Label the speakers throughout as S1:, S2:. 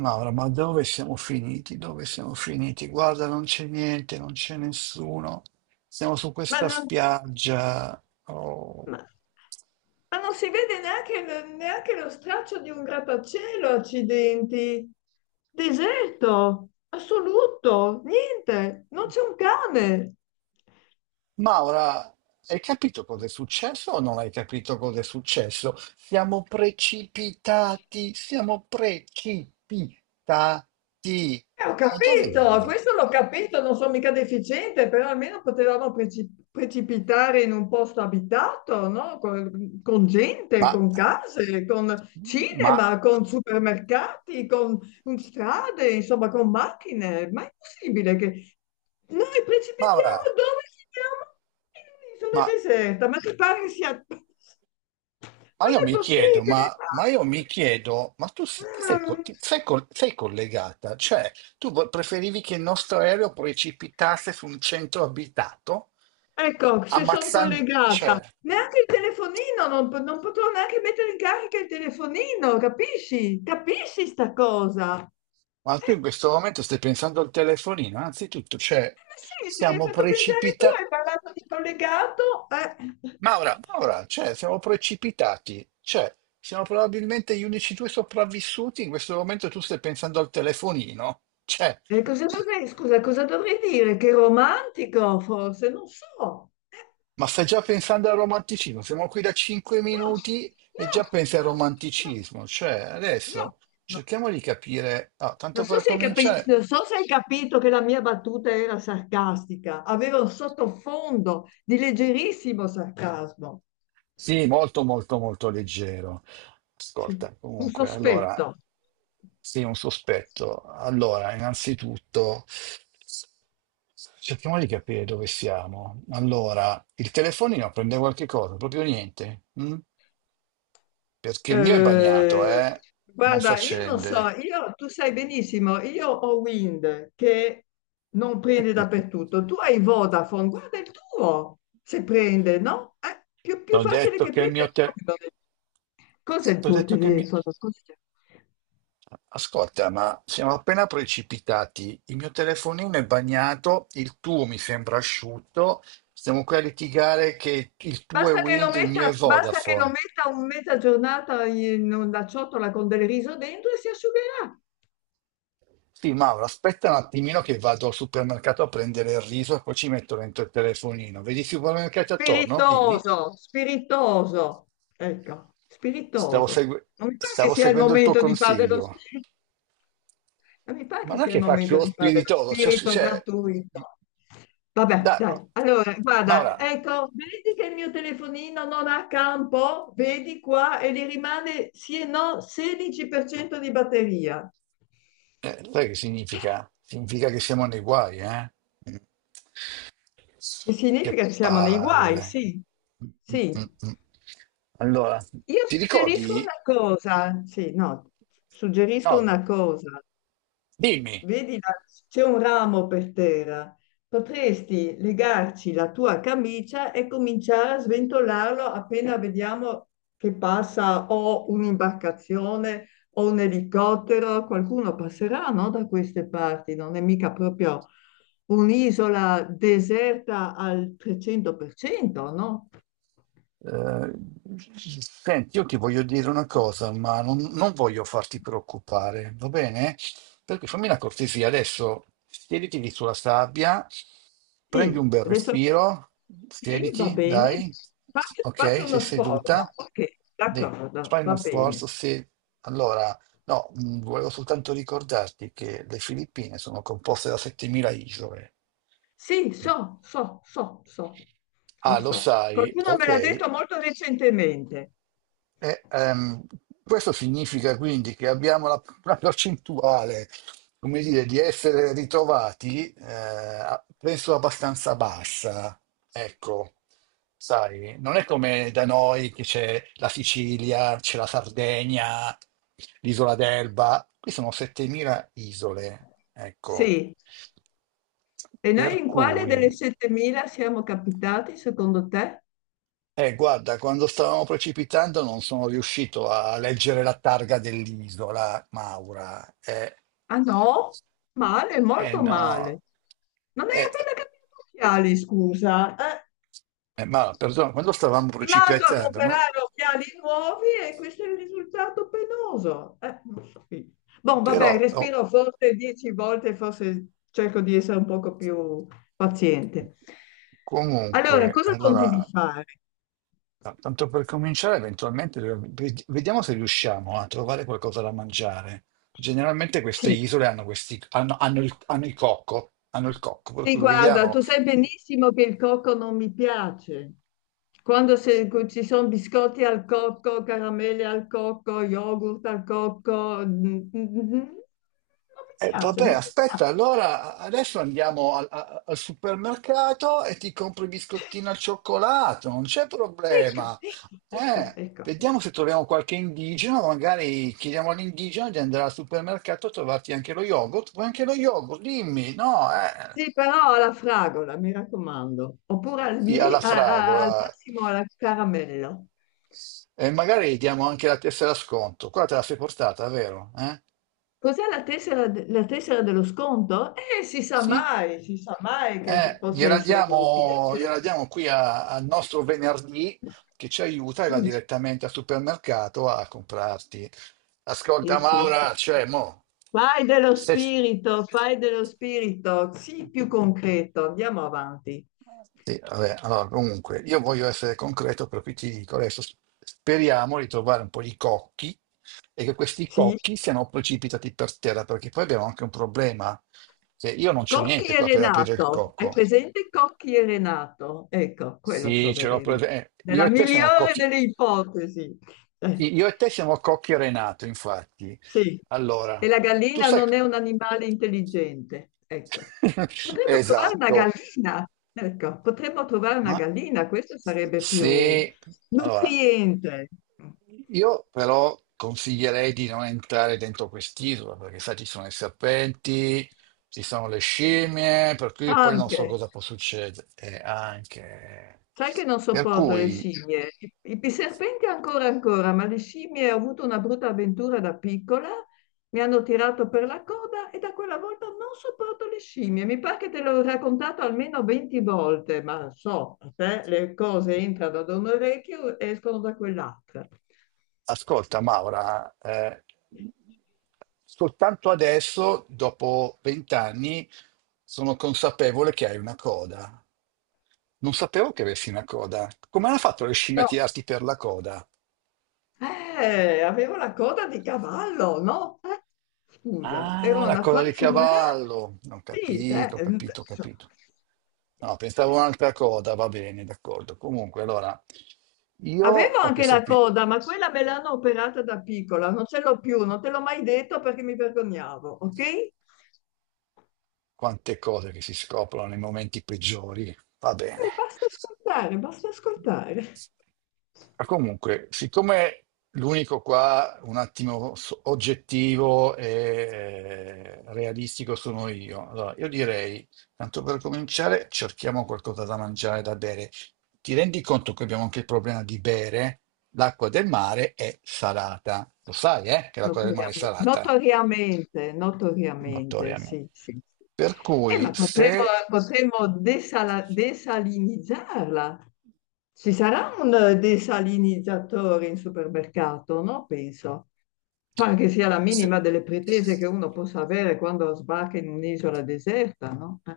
S1: Maura, ma dove siamo finiti? Dove siamo finiti? Guarda, non c'è niente, non c'è nessuno. Siamo su
S2: Ma
S1: questa
S2: non,
S1: spiaggia. Oh,
S2: ma- ma non si vede neanche, neanche lo straccio di un grattacielo, accidenti. Deserto, assoluto, niente, non c'è un cane.
S1: Maura, hai capito cosa è successo o non hai capito cosa è successo? Siamo precipitati, siamo precipitati.
S2: Ho
S1: Ma dove
S2: capito,
S1: vivi?
S2: questo l'ho capito, non sono mica deficiente, però almeno potevamo precipitare in un posto abitato, no? Con gente,
S1: Ma,
S2: con case, con
S1: ma,
S2: cinema, con supermercati, con strade, insomma, con macchine. Ma è possibile che noi
S1: Maura,
S2: precipitiamo dove siamo? In un'isola
S1: ma
S2: deserta, ma ti pare che sia? Non
S1: Io
S2: è
S1: mi chiedo,
S2: possibile.
S1: ma tu si- ti sei, co-
S2: Ah.
S1: ti- sei col- sei collegata? Cioè, tu preferivi che il nostro aereo precipitasse su un centro abitato,
S2: Ecco, se sono
S1: ammazzando.
S2: collegata.
S1: Cioè,
S2: Neanche il telefonino, non potrò neanche mettere in carica il telefonino, capisci? Capisci sta cosa?
S1: ma tu in questo momento stai pensando al telefonino, anzitutto, cioè,
S2: Ma sì, se mi hai
S1: siamo
S2: fatto pensare tu,
S1: precipitati.
S2: hai parlato di collegato.
S1: Maura, Maura, cioè, siamo precipitati, cioè, siamo probabilmente gli unici due sopravvissuti, in questo momento tu stai pensando al telefonino, cioè.
S2: E cosa dovrei, scusa, cosa dovrei dire? Che romantico, forse? Non so. No,
S1: Ma stai già pensando al romanticismo? Siamo qui da 5 minuti e
S2: no,
S1: già pensi al
S2: no, no,
S1: romanticismo. Cioè,
S2: no,
S1: adesso
S2: no.
S1: cerchiamo di capire. Ah, tanto per cominciare,
S2: Non so se hai capito che la mia battuta era sarcastica, aveva un sottofondo di leggerissimo sarcasmo.
S1: sì, molto, molto, molto leggero.
S2: Sì.
S1: Ascolta,
S2: Un
S1: comunque, allora,
S2: sospetto.
S1: sì, un sospetto. Allora, innanzitutto, cerchiamo di capire dove siamo. Allora, il telefonino prende qualche cosa, proprio niente. Mm? Perché il mio è bagnato,
S2: Eh,
S1: eh? Non si
S2: guarda, io non so,
S1: accende.
S2: tu sai benissimo, io ho Wind che non prende dappertutto, tu hai Vodafone, guarda il tuo, se prende, no? È più, più
S1: T'ho
S2: facile
S1: detto
S2: che
S1: che il
S2: prenda
S1: mio.
S2: il tuo. Cos'è il
S1: T'ho
S2: tuo
S1: detto che il mio.
S2: telefono? Scusa.
S1: Ascolta, ma siamo appena precipitati. Il mio telefonino è bagnato, il tuo mi sembra asciutto. Stiamo qui a litigare che il tuo è
S2: Basta che lo
S1: Wind, il mio
S2: metta,
S1: è
S2: basta che lo
S1: Vodafone.
S2: metta un mezza giornata in una ciotola con del riso dentro e si asciugherà.
S1: Sì, Mauro, aspetta un attimino che vado al supermercato a prendere il riso e poi ci metto dentro il telefonino. Vedi i supermercati attorno? Dimmi.
S2: Spiritoso, spiritoso. Ecco,
S1: Stavo,
S2: spiritoso.
S1: segu-
S2: Non mi pare che
S1: stavo
S2: sia il
S1: seguendo il tuo
S2: momento di fare dello
S1: consiglio,
S2: spirito. Non mi pare
S1: ma
S2: che
S1: non è
S2: sia il
S1: che faccio
S2: momento
S1: lo
S2: di fare dello
S1: spiritoso, cioè,
S2: spirito gratuito. Vabbè,
S1: dai, no.
S2: dai. Allora,
S1: Ma
S2: guarda,
S1: ora,
S2: ecco, vedi che il mio telefonino non ha campo? Vedi qua e gli rimane sì e no 16% di batteria.
S1: sai che significa? Significa che siamo nei guai, eh? Mm.
S2: Che
S1: Che
S2: significa che siamo nei guai,
S1: palle.
S2: sì,
S1: Mm, mm,
S2: sì.
S1: mm, mm. Allora,
S2: Io
S1: ti
S2: suggerisco
S1: ricordi?
S2: una cosa, sì, no, suggerisco
S1: No,
S2: una cosa.
S1: dimmi.
S2: Vedi, là, c'è un ramo per terra. Potresti legarci la tua camicia e cominciare a sventolarlo appena vediamo che passa o un'imbarcazione o un elicottero. Qualcuno passerà, no, da queste parti. Non è mica proprio un'isola deserta al 300%, no?
S1: Eh, Senti, io ti voglio dire una cosa, ma non voglio farti preoccupare, va bene? Perché fammi una cortesia, adesso siediti lì sulla sabbia, prendi
S2: Sì,
S1: un bel
S2: adesso sì,
S1: respiro,
S2: sì, va
S1: siediti,
S2: bene.
S1: dai,
S2: Fa-
S1: ok,
S2: Faccio
S1: sei
S2: uno sforzo.
S1: seduta,
S2: Ok,
S1: dì,
S2: d'accordo,
S1: fai
S2: va
S1: uno sforzo,
S2: bene.
S1: se... Allora, no, volevo soltanto ricordarti che le Filippine sono composte da 7.000 isole.
S2: Sì, so, so, so, so, lo
S1: Ah, lo
S2: so.
S1: sai,
S2: Qualcuno me
S1: ok.
S2: l'ha detto molto recentemente.
S1: E, questo significa quindi che abbiamo la percentuale, come dire, di essere ritrovati, penso abbastanza bassa. Ecco, sai, non è come da noi che c'è la Sicilia, c'è la Sardegna, l'isola d'Elba. Qui sono 7.000 isole, ecco.
S2: Sì. E
S1: Per
S2: noi in quale
S1: cui.
S2: delle 7.000 siamo capitati, secondo te?
S1: Guarda, quando stavamo precipitando non sono riuscito a leggere la targa dell'isola, Maura. Eh,
S2: Ah no? Male,
S1: eh,
S2: molto
S1: no,
S2: male. Non hai
S1: eh,
S2: appena cambiato gli occhiali, scusa. Eh,
S1: ma perdona, quando stavamo
S2: Rimasto a
S1: precipitando, no?
S2: comprare occhiali nuovi e questo è il risultato penoso. Non so. Bon,
S1: Però,
S2: vabbè,
S1: oh,
S2: respiro forse 10 volte, forse cerco di essere un poco più paziente. Allora,
S1: comunque,
S2: cosa continui
S1: allora,
S2: a fare?
S1: tanto per cominciare, eventualmente vediamo se riusciamo a trovare qualcosa da mangiare. Generalmente queste
S2: Sì,
S1: isole hanno il cocco, per
S2: sì,
S1: cui
S2: guarda,
S1: vediamo.
S2: tu sai benissimo che il cocco non mi piace. Quando ci sono biscotti al cocco, caramelle al cocco, yogurt al cocco, non mi piace,
S1: Vabbè,
S2: non mi
S1: aspetta,
S2: piace.
S1: allora adesso andiamo al supermercato e ti compro i biscottini al cioccolato, non c'è
S2: Ecco,
S1: problema.
S2: ecco, ecco, ecco.
S1: Vediamo
S2: Ecco.
S1: se troviamo qualche indigeno, magari chiediamo all'indigeno di andare al supermercato a trovarti anche lo yogurt. Vuoi anche lo yogurt? Dimmi, no? Eh?
S2: Sì, però alla fragola, mi raccomando, oppure al,
S1: Sì,
S2: mi-
S1: alla
S2: a- a- al
S1: fragola.
S2: massimo alla caramello.
S1: E magari diamo anche la tessera sconto. Qua te la sei portata, vero? Eh?
S2: Cos'è la tessera, la tessera dello sconto? Si sa
S1: Sì,
S2: mai, si sa mai che possa essere utile,
S1: gliela
S2: certo.
S1: diamo qui al nostro venerdì che ci aiuta e va
S2: Sì,
S1: direttamente al supermercato a comprarti.
S2: sì,
S1: Ascolta,
S2: sì, sì.
S1: Maura, cioè, mo, se... c-
S2: Fai dello spirito, sì, più concreto, andiamo avanti.
S1: sì, vabbè, allora, comunque, io voglio essere concreto, per cui ti dico adesso, speriamo di trovare un po' di cocchi e che questi
S2: Sì.
S1: cocchi siano precipitati per terra, perché poi abbiamo anche un problema, che io non c'ho
S2: Cocchi
S1: niente
S2: e
S1: qua per aprire il
S2: Renato, hai
S1: cocco.
S2: presente Cocchi e Renato? Ecco, quello
S1: Sì, ce l'ho
S2: troveremo.
S1: presa. Io
S2: Nella
S1: e te siamo
S2: migliore
S1: cocchi.
S2: delle ipotesi. Eh,
S1: Sì, io e te siamo cocchi e Renato, infatti.
S2: sì,
S1: Allora,
S2: e la
S1: tu
S2: gallina
S1: sai.
S2: non è un animale intelligente. Ecco, potremmo trovare una
S1: Esatto.
S2: gallina. Ecco, potremmo trovare una
S1: Ma
S2: gallina, questo sarebbe più
S1: se Allora,
S2: nutriente
S1: io però consiglierei di non entrare dentro quest'isola, perché sai, ci sono i serpenti, ci sono le scimmie, per cui poi non so
S2: anche.
S1: cosa può succedere, anche.
S2: Sai che non
S1: Per
S2: sopporto le
S1: cui.
S2: scimmie. I serpenti ancora ancora, ma le scimmie ho avuto una brutta avventura da piccola, mi hanno tirato per la coda e da quella volta non sopporto le scimmie. Mi pare che te l'ho raccontato almeno 20 volte, ma so, a te le cose entrano da un orecchio e escono da quell'altra.
S1: Ascolta, Maura, soltanto adesso, dopo vent'anni, sono consapevole che hai una coda. Non sapevo che avessi una coda. Come hanno fatto le scimmie a
S2: No,
S1: tirarti per la coda?
S2: avevo la coda di cavallo, no? Scusa,
S1: Ah,
S2: ero
S1: la
S2: una
S1: coda di
S2: fanciulla.
S1: cavallo. Ho
S2: Sì,
S1: capito, ho capito, ho
S2: so.
S1: capito. No, pensavo a un'altra coda, va bene, d'accordo. Comunque, allora, io
S2: Avevo
S1: ho
S2: anche
S1: questo
S2: la
S1: qui.
S2: coda, ma quella me l'hanno operata da piccola, non ce l'ho più, non te l'ho mai detto perché mi vergognavo, ok? E
S1: Quante cose che si scoprono nei momenti peggiori. Va bene.
S2: basta ascoltare, basta ascoltare.
S1: Ma comunque, siccome l'unico qua un attimo oggettivo e realistico sono io, allora io direi, tanto per cominciare, cerchiamo qualcosa da mangiare, da bere. Ti rendi conto che abbiamo anche il problema di bere? L'acqua del mare è salata. Lo sai, che l'acqua del mare è
S2: Notoriamente,
S1: salata?
S2: notoriamente, notoriamente,
S1: Notoriamente.
S2: sì, sì. Sì.
S1: Per cui
S2: Ma potremmo,
S1: se,
S2: desalinizzarla. Ci sarà un desalinizzatore in supermercato, no? Penso. Pare che sia la
S1: se-
S2: minima delle pretese che uno possa avere quando sbarca in un'isola deserta, no?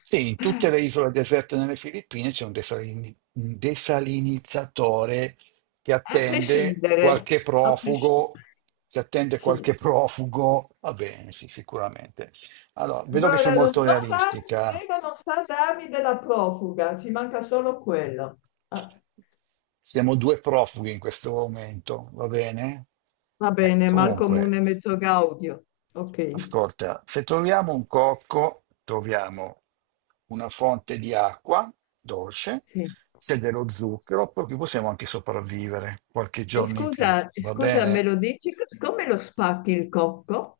S1: Sì, in tutte le isole deserte nelle Filippine c'è un desalinizzatore che
S2: A
S1: attende
S2: prescindere,
S1: qualche
S2: a
S1: profugo,
S2: prescindere. Sì.
S1: va bene, sì, sicuramente. Allora, vedo che sei
S2: Guarda, non
S1: molto
S2: no, Carmen
S1: realistica.
S2: Vega non sa darmi della profuga, ci manca solo quello. Ah,
S1: Siamo due profughi in questo momento, va bene?
S2: va bene, mal
S1: Comunque,
S2: comune mezzo gaudio. Ok,
S1: ascolta, se troviamo un cocco, troviamo una fonte di acqua dolce,
S2: sì.
S1: se dello zucchero, perché possiamo anche sopravvivere qualche
S2: E
S1: giorno in più,
S2: scusa,
S1: va
S2: scusa, me
S1: bene?
S2: lo dici? Come lo spacchi il cocco?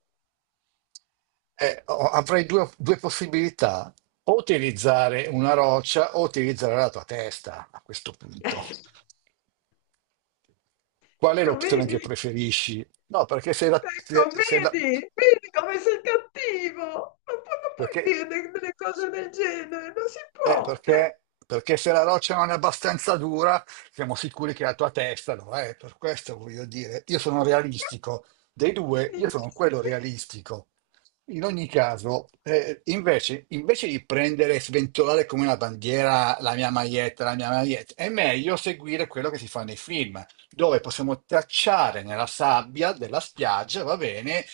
S1: Avrei due possibilità, o utilizzare una roccia o utilizzare la tua testa a questo punto. Qual è
S2: Ecco,
S1: l'opzione che
S2: vedi?
S1: preferisci? No, perché se la, se-
S2: Ecco,
S1: se la-
S2: vedi? Vedi come sei cattivo? Non puoi
S1: perché
S2: dire delle cose del genere, non si
S1: Eh,
S2: può.
S1: perché, perché se la roccia non è abbastanza dura, siamo sicuri che la tua testa lo è. Per questo voglio dire, io sono realistico. Dei due, io sono quello realistico. In ogni caso, invece di prendere e sventolare come una bandiera la mia maglietta, è meglio seguire quello che si fa nei film, dove possiamo tracciare nella sabbia della spiaggia, va bene,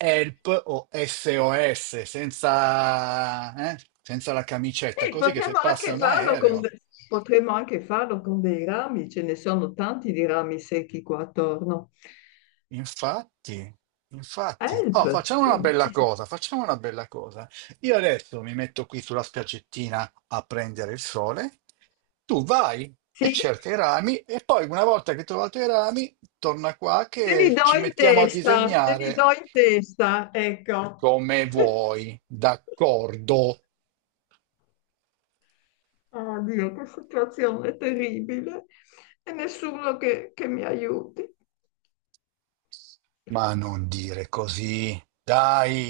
S1: help o SOS senza la camicetta,
S2: Sì,
S1: così che se passa un aereo.
S2: potremmo anche farlo con dei rami, ce ne sono tanti di rami secchi qua attorno.
S1: Infatti, infatti.
S2: Help,
S1: Oh, facciamo una
S2: sì,
S1: bella
S2: sì,
S1: cosa, facciamo una bella cosa. Io adesso mi metto qui sulla spiaggettina a prendere il sole, tu vai e
S2: sì,
S1: cerca i rami e poi una volta che hai trovato i rami, torna qua
S2: te li
S1: che
S2: do
S1: ci
S2: in
S1: mettiamo a
S2: testa, te li do
S1: disegnare
S2: in testa, ecco.
S1: come vuoi, d'accordo?
S2: Oh Dio, che situazione terribile. E nessuno che mi aiuti.
S1: Ma non dire così, dai!